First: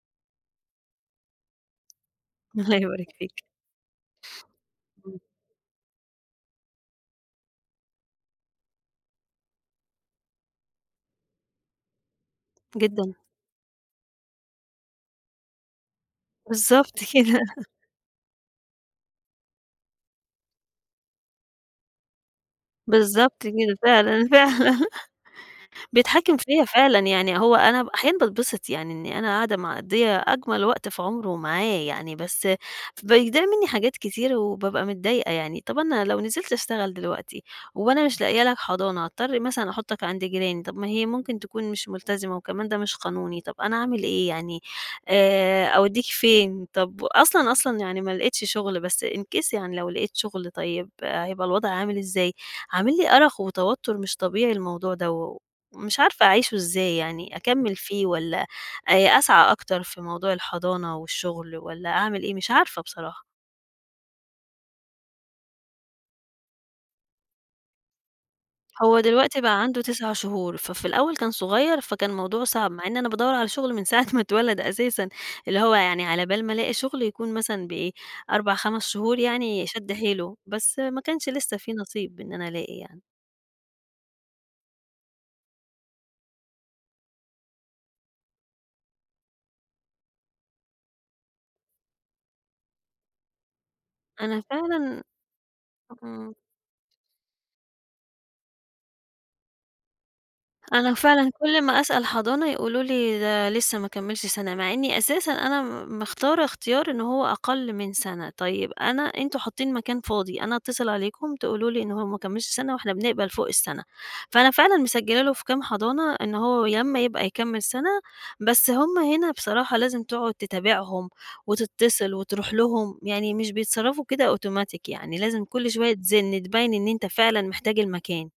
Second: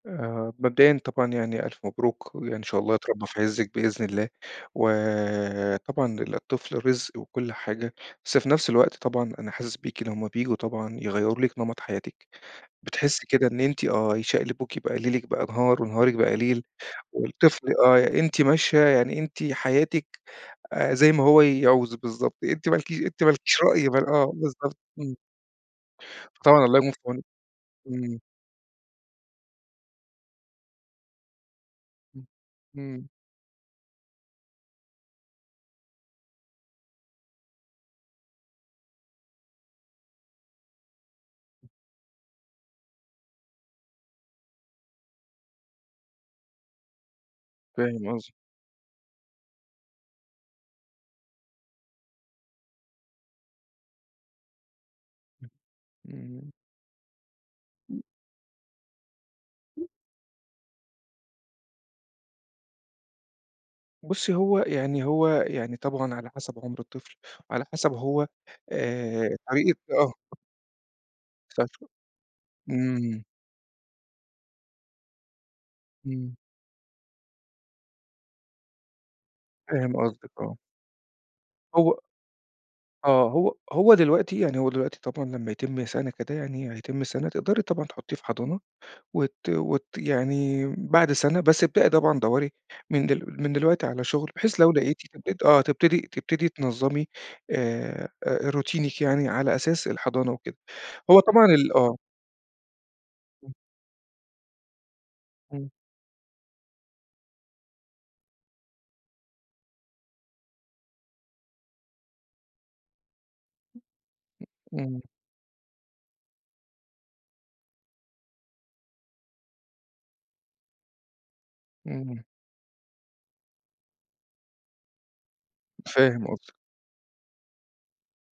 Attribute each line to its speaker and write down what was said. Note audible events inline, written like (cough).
Speaker 1: آآ مبدئيًا طبعًا يعني ألف مبروك، وإن
Speaker 2: الله
Speaker 1: شاء الله
Speaker 2: يبارك
Speaker 1: يتربّى في
Speaker 2: فيك.
Speaker 1: عزِّك بإذن الله،
Speaker 2: إمم.
Speaker 1: وطبعًا الطفل رزق وكل حاجة، بس في نَفس الوقت طبعًا أنا حاسس بيكِ لمّا بييجوا طبعًا يغيَّروا لِك نمَط حياتِك،
Speaker 2: جدًا.
Speaker 1: بتحسّي كده إن أنتِ آه يشقلبوكِ بقى، ليلِك بقى نهار، ونهارِك بقي ليل،
Speaker 2: بالضبط كده.
Speaker 1: والطفل
Speaker 2: (laughs)
Speaker 1: آه أنتِ ماشية يعني، أنتِ حياتِك آآ زي ما هو يعوز بالضبط، أنتِ ما لكي أنتِ ما
Speaker 2: بالضبط
Speaker 1: لكيش
Speaker 2: كده
Speaker 1: رأي بال
Speaker 2: فعلًا،
Speaker 1: آه بالضبط
Speaker 2: فعلًا، (laughs)
Speaker 1: إمم.
Speaker 2: بيتحكّم فيّا
Speaker 1: فطبعًا الله يكون
Speaker 2: فعلًا
Speaker 1: في عَونِك.
Speaker 2: يعني. هو أنا ب
Speaker 1: إمم.
Speaker 2: أحيانًا باتبسِط يعني إنّي أنا قاعدة مقضيّة أجمل وقت في عُمره معاه يعني،
Speaker 1: إمم
Speaker 2: بس
Speaker 1: إمم.
Speaker 2: بيضيع منّي حاجات كتير وبابقى متضايقة يعني. طَب أنا لو نزِلت أشتغل دلوقتي وأنا مش لاقية لك حضانة، هاضطر مثلًا أحُطّك عَند جيراني، طَب ما هي ممكن تكون مش ملتزمة، وكمان ده مش قانوني، طَب أنا أعمل إيه يعني، آآ أودّيك فين؟ طَب وأصلًا، أصلًا يعني
Speaker 1: فاهم
Speaker 2: ما
Speaker 1: قصدِك.
Speaker 2: لقيتش شُغل، بس in case يعني لو لقيت شُغل، طيّب هيبقى الوضع عامل إزاي؟ عامل لي أرق وتوتر مش طبيعي الموضوع دَوّة، و ومش عارفة
Speaker 1: إمم.
Speaker 2: أعيشه إزاي يعني، أكمّل فيه والّا آآ أسعى أكتر في موضوع الحضانة والشغل والّا أعمل إيه؟ مش عارفة بصراحة.
Speaker 1: بُصّي هو يعني هو يعني طبعًا وعلى حَسَب عُمر الطفل، على حَسَب هو
Speaker 2: هو
Speaker 1: آآ،
Speaker 2: دلوقتي بقى
Speaker 1: طريقة
Speaker 2: عنده
Speaker 1: آه.
Speaker 2: 9 شهور، ففي الأول كان
Speaker 1: 9
Speaker 2: صغير،
Speaker 1: شهور
Speaker 2: فكان الموضوع صَعب مع إنّي أنا
Speaker 1: .إمم.
Speaker 2: بادوّر على شُغل من ساعة ما اتولد أساسًا، اللي هو يعني على
Speaker 1: إمم.
Speaker 2: بال ما ألاقي شُغل يكون مثلًا ب إيه 4 5 شهور يعني شَد
Speaker 1: فاهم قصدِك
Speaker 2: حيله،
Speaker 1: آه.
Speaker 2: بس ما كانش لسّه في
Speaker 1: هو
Speaker 2: نصيب إن أنا ألاقي يعني.
Speaker 1: آه، هو هو دلوقتي يعني، هو دلوقتي طبعًا لمّا يتم سَنة كده يعني، هيتم سَنة تقدَري طبعًا تحطّيه في حضانة، وت وت يعني بَعد سنة. بس ابدئي طبعًا دوَّري من دل من دلوقتي على شُغل،
Speaker 2: أنا
Speaker 1: بحيث لو لقيتِ
Speaker 2: فعلًا
Speaker 1: تبت آه تبتدي
Speaker 2: إمم.
Speaker 1: تبتدي تنظّمي آآ، آآ روتينaك يعني على أساس الحضانة وكده.
Speaker 2: أنا
Speaker 1: هو
Speaker 2: فعلًا
Speaker 1: طبعًا
Speaker 2: كل
Speaker 1: ال
Speaker 2: ما
Speaker 1: آه.
Speaker 2: أسأل حضانة يقولوا لي ده
Speaker 1: إمم.
Speaker 2: لسّه ما كمّلش سَنة، مع إنّي أساسًا أنا
Speaker 1: إمم.
Speaker 2: م مختارة اختيار إن هو أقل من سَنة. طيّب أنا أنتم حاطّين مكان فاضي، أنا أتصل عليكم تقولوا لي إن هو ما كمّلش سَنة واحنا بنقبل فوق السَنة. فأنا فعلًا
Speaker 1: إمم.
Speaker 2: مسجّلة له في كام حضانة إن هو ي لمّا يبقى يكمّل سَنة، بس همَّ هنا بصراحة لازم تقعُد تتابعهم وتتصل
Speaker 1: إمم.
Speaker 2: وتروح لهم يعني، مش بيتصرّفوا كده أوتوماتيك يعني، لازم كل شوية
Speaker 1: فاهم
Speaker 2: تزِن
Speaker 1: قصدِك.
Speaker 2: تبيّن إن أنت فعلًا محتاج المكان.